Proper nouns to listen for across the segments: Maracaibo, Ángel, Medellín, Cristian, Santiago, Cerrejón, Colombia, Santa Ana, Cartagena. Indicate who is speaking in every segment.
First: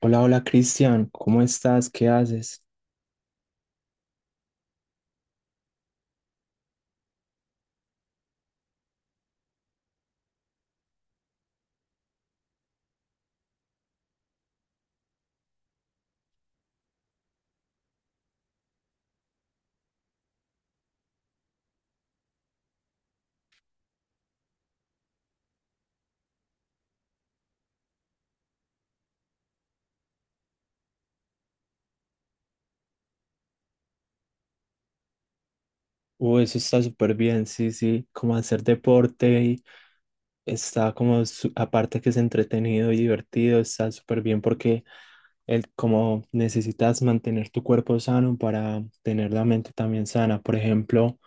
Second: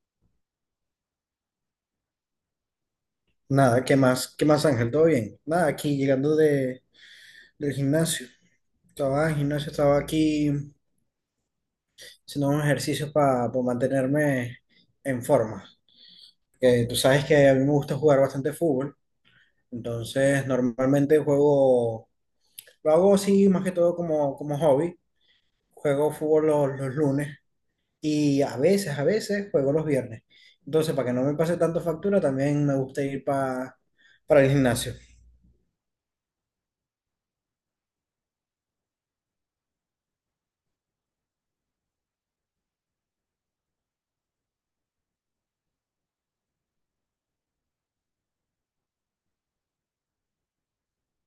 Speaker 1: Hola, hola Cristian, ¿cómo estás? ¿Qué haces?
Speaker 2: Nada, ¿qué más? ¿Qué más, Ángel? ¿Todo bien? Nada, aquí llegando de, del gimnasio. Estaba en el gimnasio, estaba aquí haciendo unos ejercicios para mantenerme en forma. Que tú sabes que a mí me gusta jugar bastante fútbol, entonces normalmente juego, lo hago así más que todo como, como hobby. Juego fútbol los lunes y a veces juego los viernes. Entonces, para que no me pase tanto factura, también me gusta ir para el gimnasio.
Speaker 1: Eso está súper bien, sí, sí, como hacer deporte y está como, aparte que es entretenido y divertido, está súper bien porque como necesitas mantener tu cuerpo sano para tener la mente también sana. Por ejemplo,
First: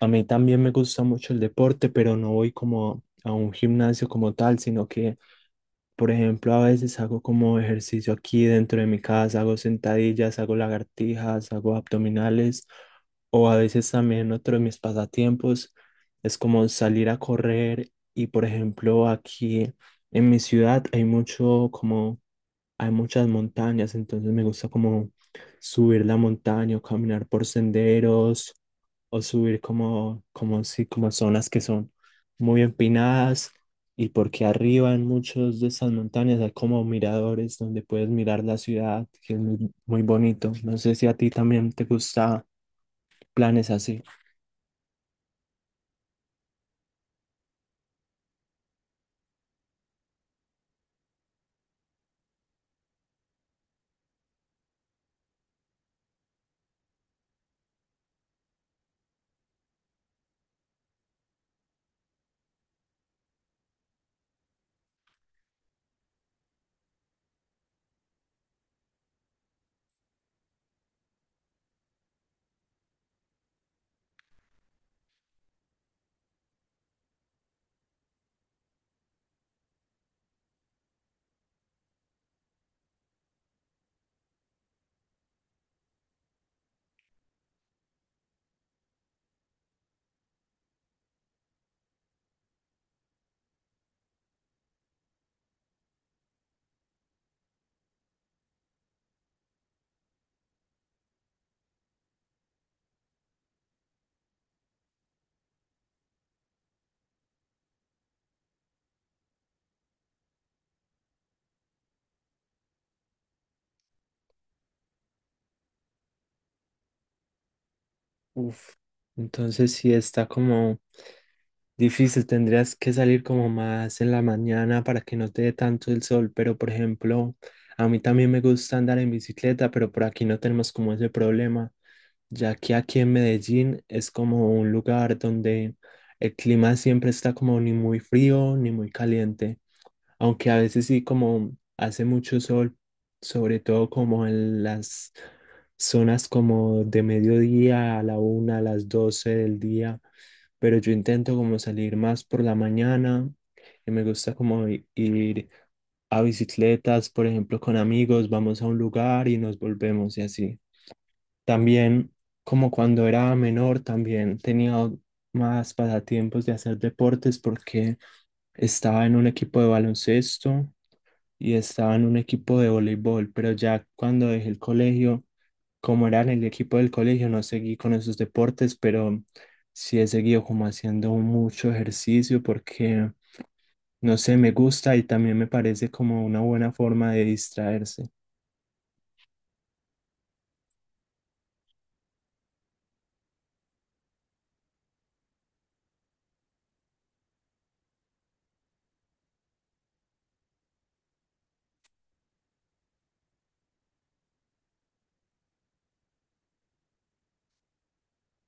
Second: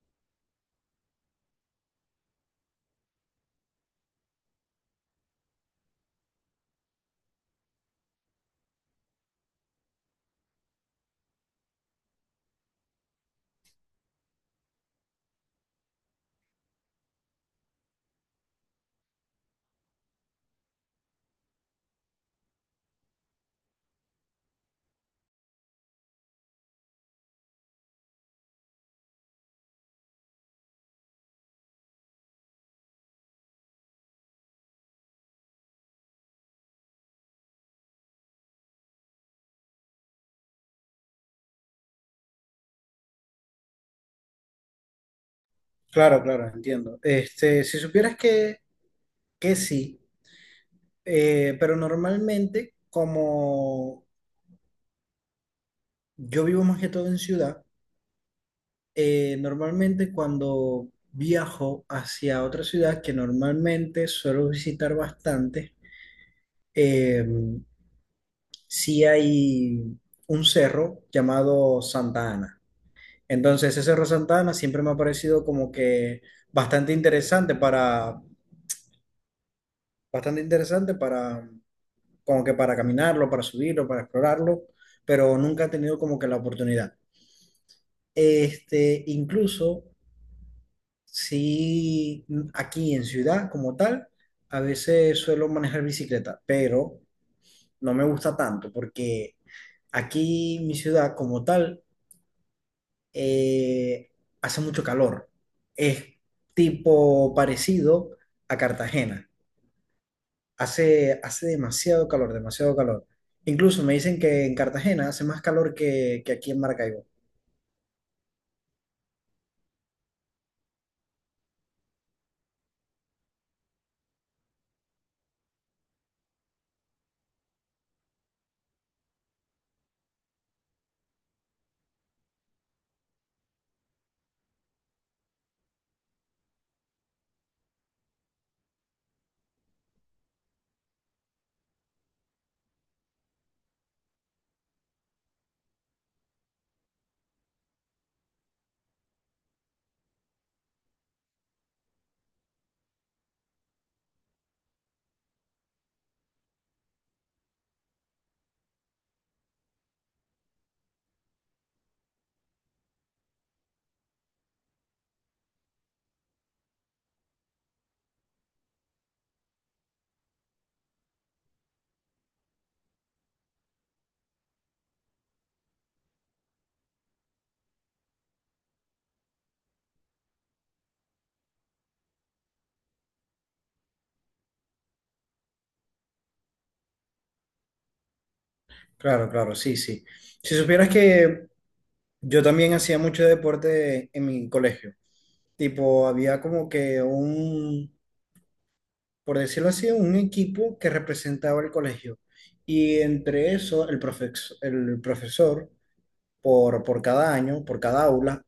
Speaker 1: a mí también me gusta mucho el deporte, pero no voy como a un gimnasio como tal, sino que, por ejemplo, a veces hago como ejercicio aquí dentro de mi casa, hago sentadillas, hago lagartijas, hago abdominales, o a veces también otro de mis pasatiempos es como salir a correr y, por ejemplo, aquí en mi ciudad hay mucho como, hay muchas montañas, entonces me gusta como subir la montaña o caminar por senderos o subir si, como zonas que son muy empinadas y porque arriba en muchos de esas montañas hay como miradores donde puedes mirar la ciudad, que es muy, muy bonito. No sé si a ti también te gusta planes así.
Speaker 2: Claro, claro, entiendo. Este, si supieras que sí, pero normalmente como yo vivo más que todo en ciudad, normalmente cuando viajo hacia otra ciudad que normalmente suelo visitar bastante, eh, sí hay un cerro llamado Santa Ana. Entonces ese cerro Santa Ana siempre me ha parecido como que bastante interesante para, bastante interesante para como que para caminarlo, para subirlo, para explorarlo, pero nunca he tenido como que la oportunidad. Este, incluso si aquí en ciudad como tal, a veces suelo manejar bicicleta, pero no me gusta tanto porque aquí mi ciudad como tal eh, hace mucho calor. Es tipo parecido a Cartagena. Hace, hace demasiado calor, demasiado calor. Incluso me dicen que en Cartagena hace más calor que aquí en Maracaibo.
Speaker 1: Entonces sí está como difícil, tendrías que salir como más en la mañana para que no te dé tanto el sol, pero por ejemplo, a mí también me gusta andar en bicicleta, pero por aquí no tenemos como ese problema, ya que aquí en Medellín es como un lugar donde el clima siempre está como ni muy frío ni muy caliente aunque a veces sí como hace mucho sol, sobre todo como en las zonas como de mediodía a la 1, a las 12 del día, pero yo intento como salir más por la mañana y me gusta como ir a bicicletas, por ejemplo, con amigos, vamos a un lugar y nos volvemos y así. También, como cuando era menor, también tenía más pasatiempos de hacer deportes porque estaba en un equipo de baloncesto y estaba en un equipo de voleibol, pero ya cuando dejé el colegio, como era en el equipo del colegio, no seguí con esos deportes, pero sí he seguido como haciendo mucho ejercicio porque, no sé, me gusta y también me parece como una buena forma de distraerse.
Speaker 2: Claro, claro, sí, sí. Si supieras que yo también hacía mucho deporte en mi colegio. Tipo, había como que un, por decirlo así, un equipo que representaba el colegio. Y entre eso, el el profesor, por cada año, por cada aula,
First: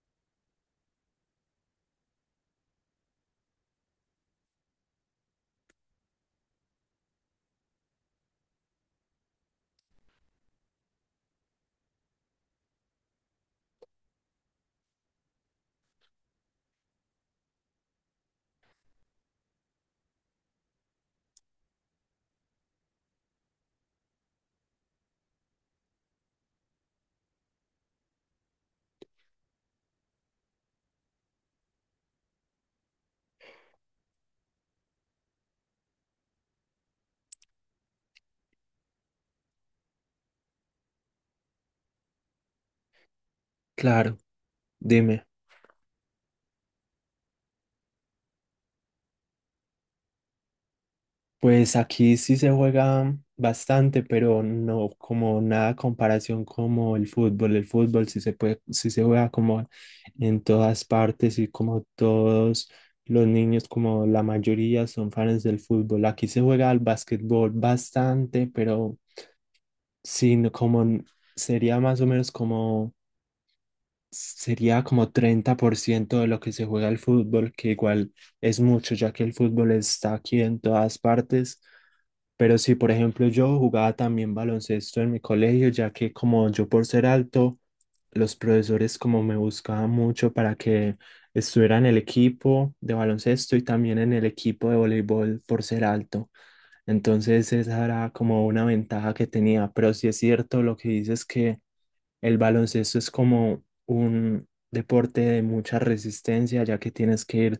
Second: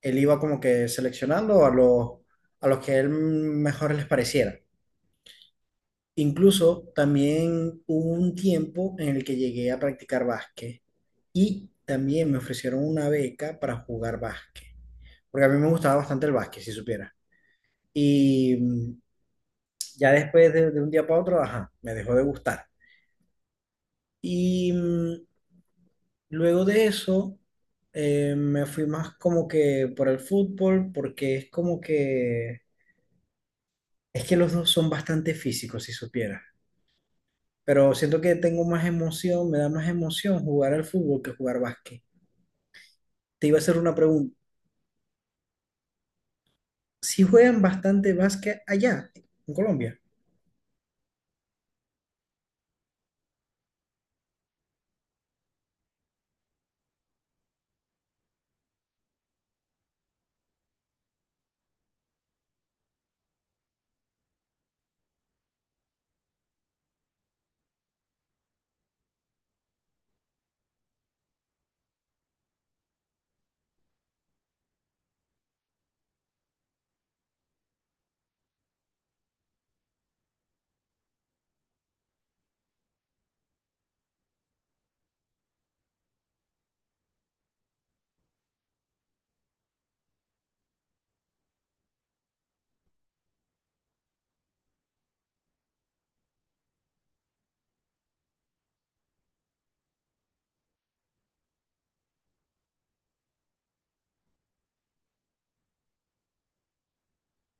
Speaker 2: él iba como que seleccionando a los que él mejor les pareciera. Incluso también hubo un tiempo en el que llegué a practicar básquet y también me ofrecieron una beca para jugar básquet, porque a mí me gustaba bastante el básquet, si supiera. Y ya después de un día para otro, ajá, me dejó de gustar. Y luego de eso, me fui más como que por el fútbol, porque es como que, es que los dos son bastante físicos, si supiera. Pero siento que tengo más emoción, me da más emoción jugar al fútbol que jugar básquet. Te iba a hacer una
Speaker 1: Claro,
Speaker 2: pregunta.
Speaker 1: dime.
Speaker 2: ¿Si juegan bastante básquet allá, en Colombia?
Speaker 1: Pues aquí sí se juega bastante, pero no como nada comparación como el fútbol. El fútbol sí se puede, sí se juega como en todas partes y como todos los niños, como la mayoría son fans del fútbol. Aquí se juega al básquetbol bastante, pero sí, como sería más o menos como sería como 30% de lo que se juega el fútbol, que igual es mucho, ya que el fútbol está aquí en todas partes. Pero sí, por ejemplo, yo jugaba también baloncesto en mi colegio, ya que como yo por ser alto, los profesores como me buscaban mucho para que estuviera en el equipo de baloncesto y también en el equipo de voleibol por ser alto. Entonces esa era como una ventaja que tenía, pero sí es cierto lo que dices que el baloncesto es como un deporte de mucha resistencia, ya que tienes que ir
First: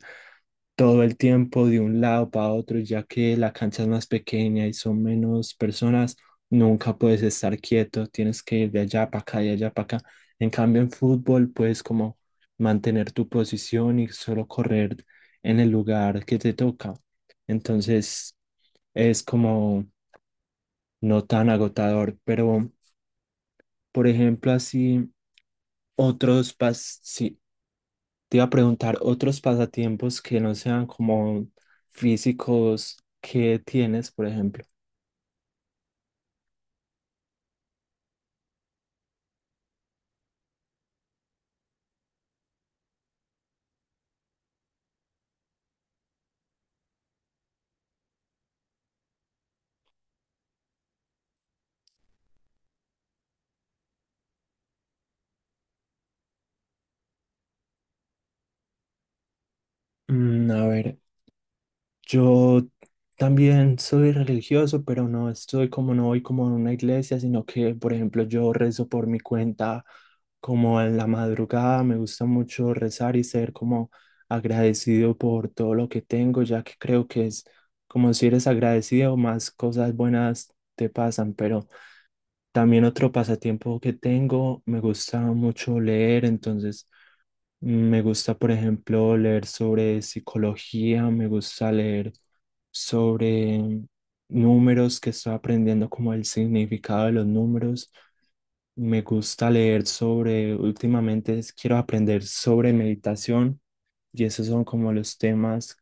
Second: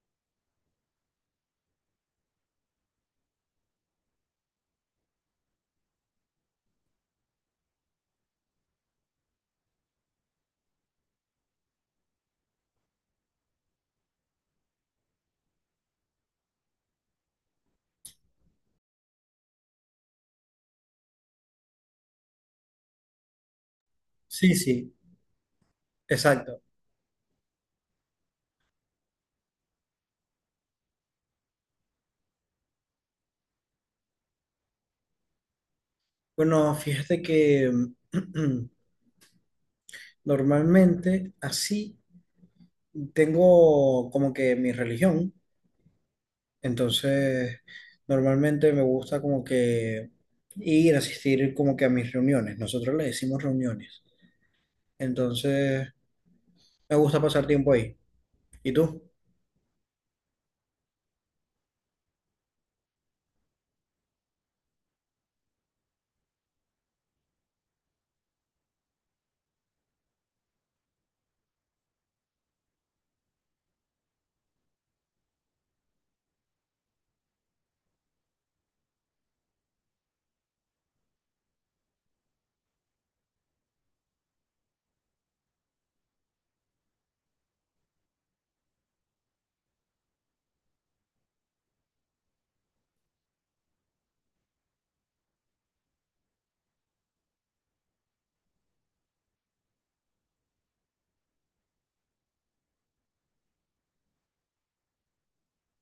Speaker 1: todo el tiempo de un lado para otro, ya que la cancha es más pequeña y son menos personas, nunca puedes estar quieto, tienes que ir de allá para acá, de allá para acá. En cambio, en fútbol puedes como mantener tu posición y solo correr en el lugar que te toca. Entonces, es como no tan agotador, pero por ejemplo,
Speaker 2: Sí, sí,
Speaker 1: así otros
Speaker 2: exacto.
Speaker 1: sí, te iba a preguntar otros pasatiempos que no sean como físicos que tienes, por ejemplo.
Speaker 2: Bueno, fíjate que normalmente así tengo como que mi religión, entonces normalmente me gusta como que ir a asistir como que a mis reuniones. Nosotros le decimos reuniones, entonces me gusta pasar tiempo ahí. ¿Y tú?
Speaker 1: A ver, yo también soy religioso, pero no estoy como, no voy como a una iglesia, sino que, por ejemplo, yo rezo por mi cuenta como en la madrugada. Me gusta mucho rezar y ser como agradecido por todo lo que tengo, ya que creo que es como si eres agradecido, más cosas buenas te pasan, pero. También otro pasatiempo que tengo, me gusta mucho leer, entonces me gusta, por ejemplo, leer sobre psicología, me gusta leer sobre números que estoy aprendiendo como el significado de los números. Me gusta leer sobre, últimamente quiero aprender sobre meditación y esos son como los temas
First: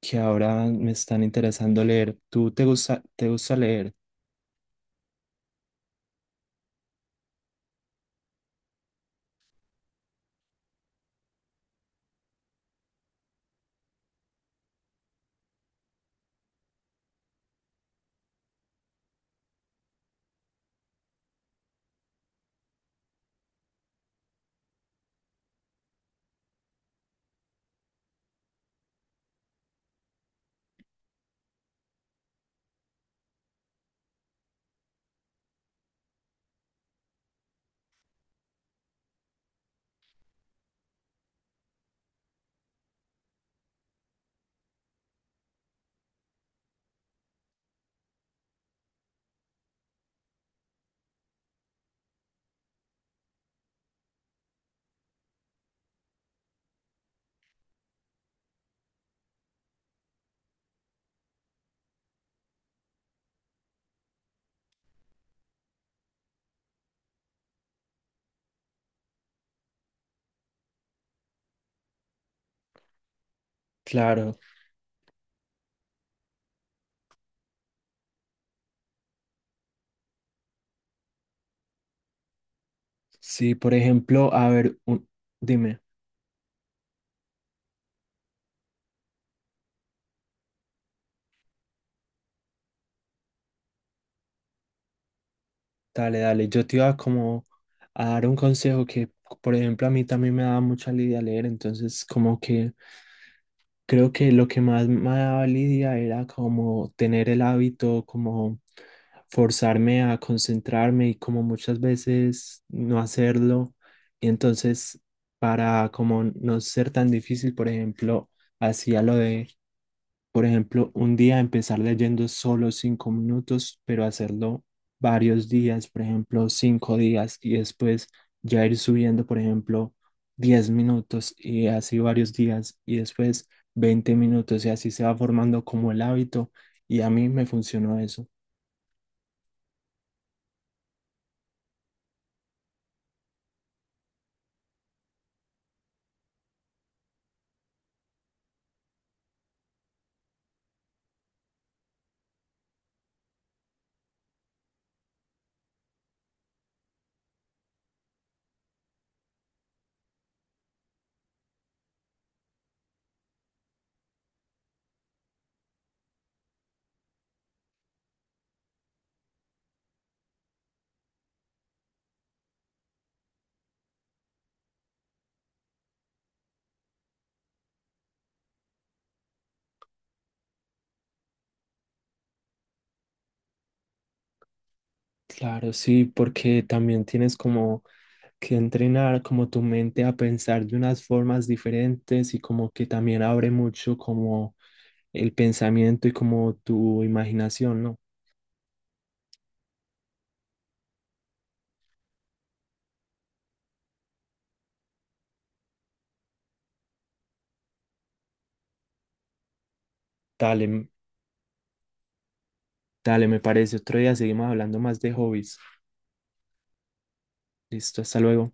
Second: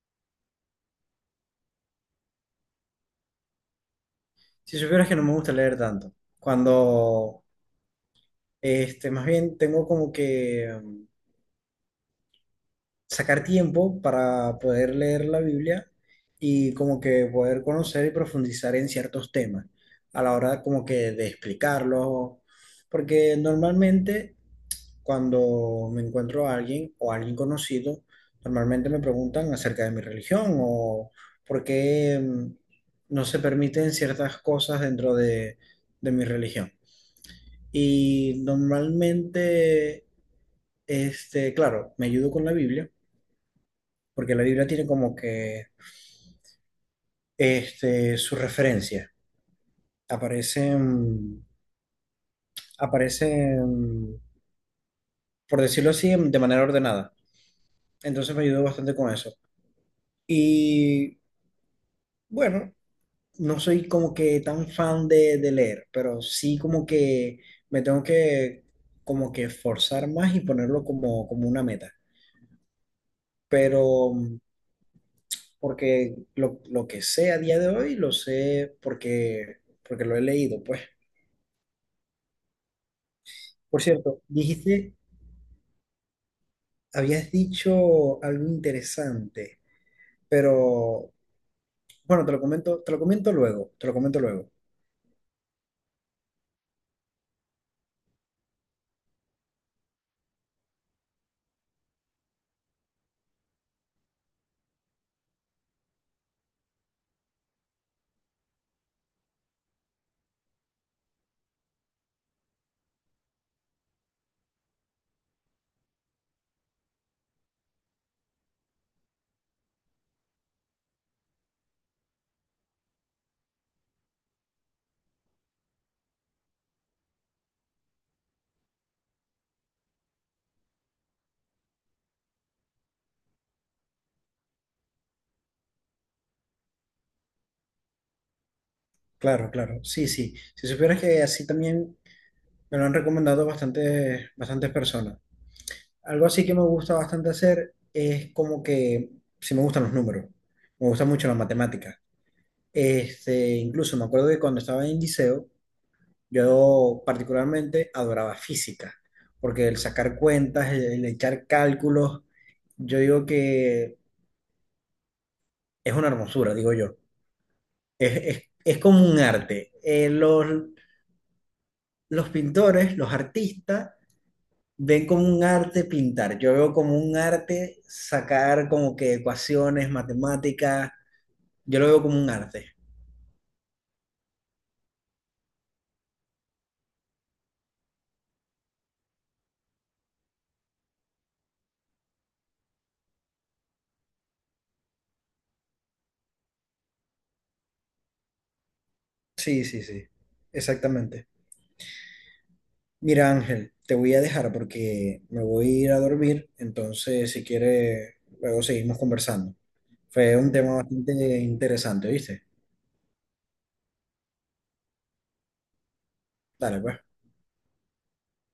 Speaker 1: que ahora me están interesando leer. Te gusta leer?
Speaker 2: Si supieras que no me gusta leer tanto, cuando, este, más bien tengo como que sacar tiempo para poder leer la Biblia y como que poder conocer y profundizar en ciertos temas a la hora como que de explicarlos, porque normalmente cuando me encuentro a alguien o a alguien conocido, normalmente me preguntan acerca de mi religión o por qué no se permiten ciertas cosas dentro de mi religión. Y normalmente, este, claro, me ayudo con la Biblia porque la Biblia tiene como que este, su referencia. Aparecen, aparecen, por decirlo así, de manera ordenada. Entonces me ayudó bastante con eso. Y bueno, no soy como que tan fan de leer, pero sí como que me tengo que como que esforzar más y ponerlo como, como una meta. Pero
Speaker 1: Claro,
Speaker 2: porque lo que sé a día de hoy lo sé porque, porque lo he leído, pues.
Speaker 1: sí, por
Speaker 2: Por cierto,
Speaker 1: ejemplo, a ver,
Speaker 2: dijiste
Speaker 1: dime,
Speaker 2: habías dicho algo interesante, pero bueno, te lo comento luego, te lo comento luego.
Speaker 1: dale, dale, yo te iba como a dar un consejo que, por ejemplo, a mí también me daba mucha lidia leer, entonces como que creo que lo que más me daba lidia era como tener el hábito, como forzarme a concentrarme y como muchas veces no hacerlo, y entonces para como no ser tan difícil, por ejemplo, hacía lo de, por ejemplo, un día empezar leyendo solo 5 minutos, pero hacerlo varios días, por ejemplo, 5 días y después ya ir subiendo, por ejemplo, 10 minutos y así varios días y después 20 minutos y así se va formando como el hábito y a mí me funcionó eso.
Speaker 2: Claro, claro, sí, sí. Si supieras que así también me lo han recomendado bastantes, bastantes personas. Algo así que me gusta bastante hacer es como que, si me gustan los números, me gusta mucho la matemática. Este, incluso me acuerdo que cuando estaba en liceo, yo particularmente adoraba física, porque el sacar cuentas, el echar cálculos, yo digo que es una hermosura, digo yo. Es, es como un arte. Los los pintores, los artistas, ven como un arte pintar. Yo veo como un arte sacar como que ecuaciones, matemáticas. Yo lo veo como un arte.
Speaker 1: Claro, sí, porque también tienes como que entrenar como tu mente a pensar de unas formas diferentes y como que también abre mucho como el pensamiento y como tu imaginación, ¿no?
Speaker 2: Sí, sí, sí. Exactamente. Mira, Ángel, te voy a dejar porque me voy a ir a dormir. Entonces, si quieres, luego seguimos conversando. Fue un
Speaker 1: Dale,
Speaker 2: tema bastante interesante, ¿viste?
Speaker 1: dale, me parece. Otro día seguimos hablando más de hobbies.
Speaker 2: Dale, pues.
Speaker 1: Listo, hasta luego.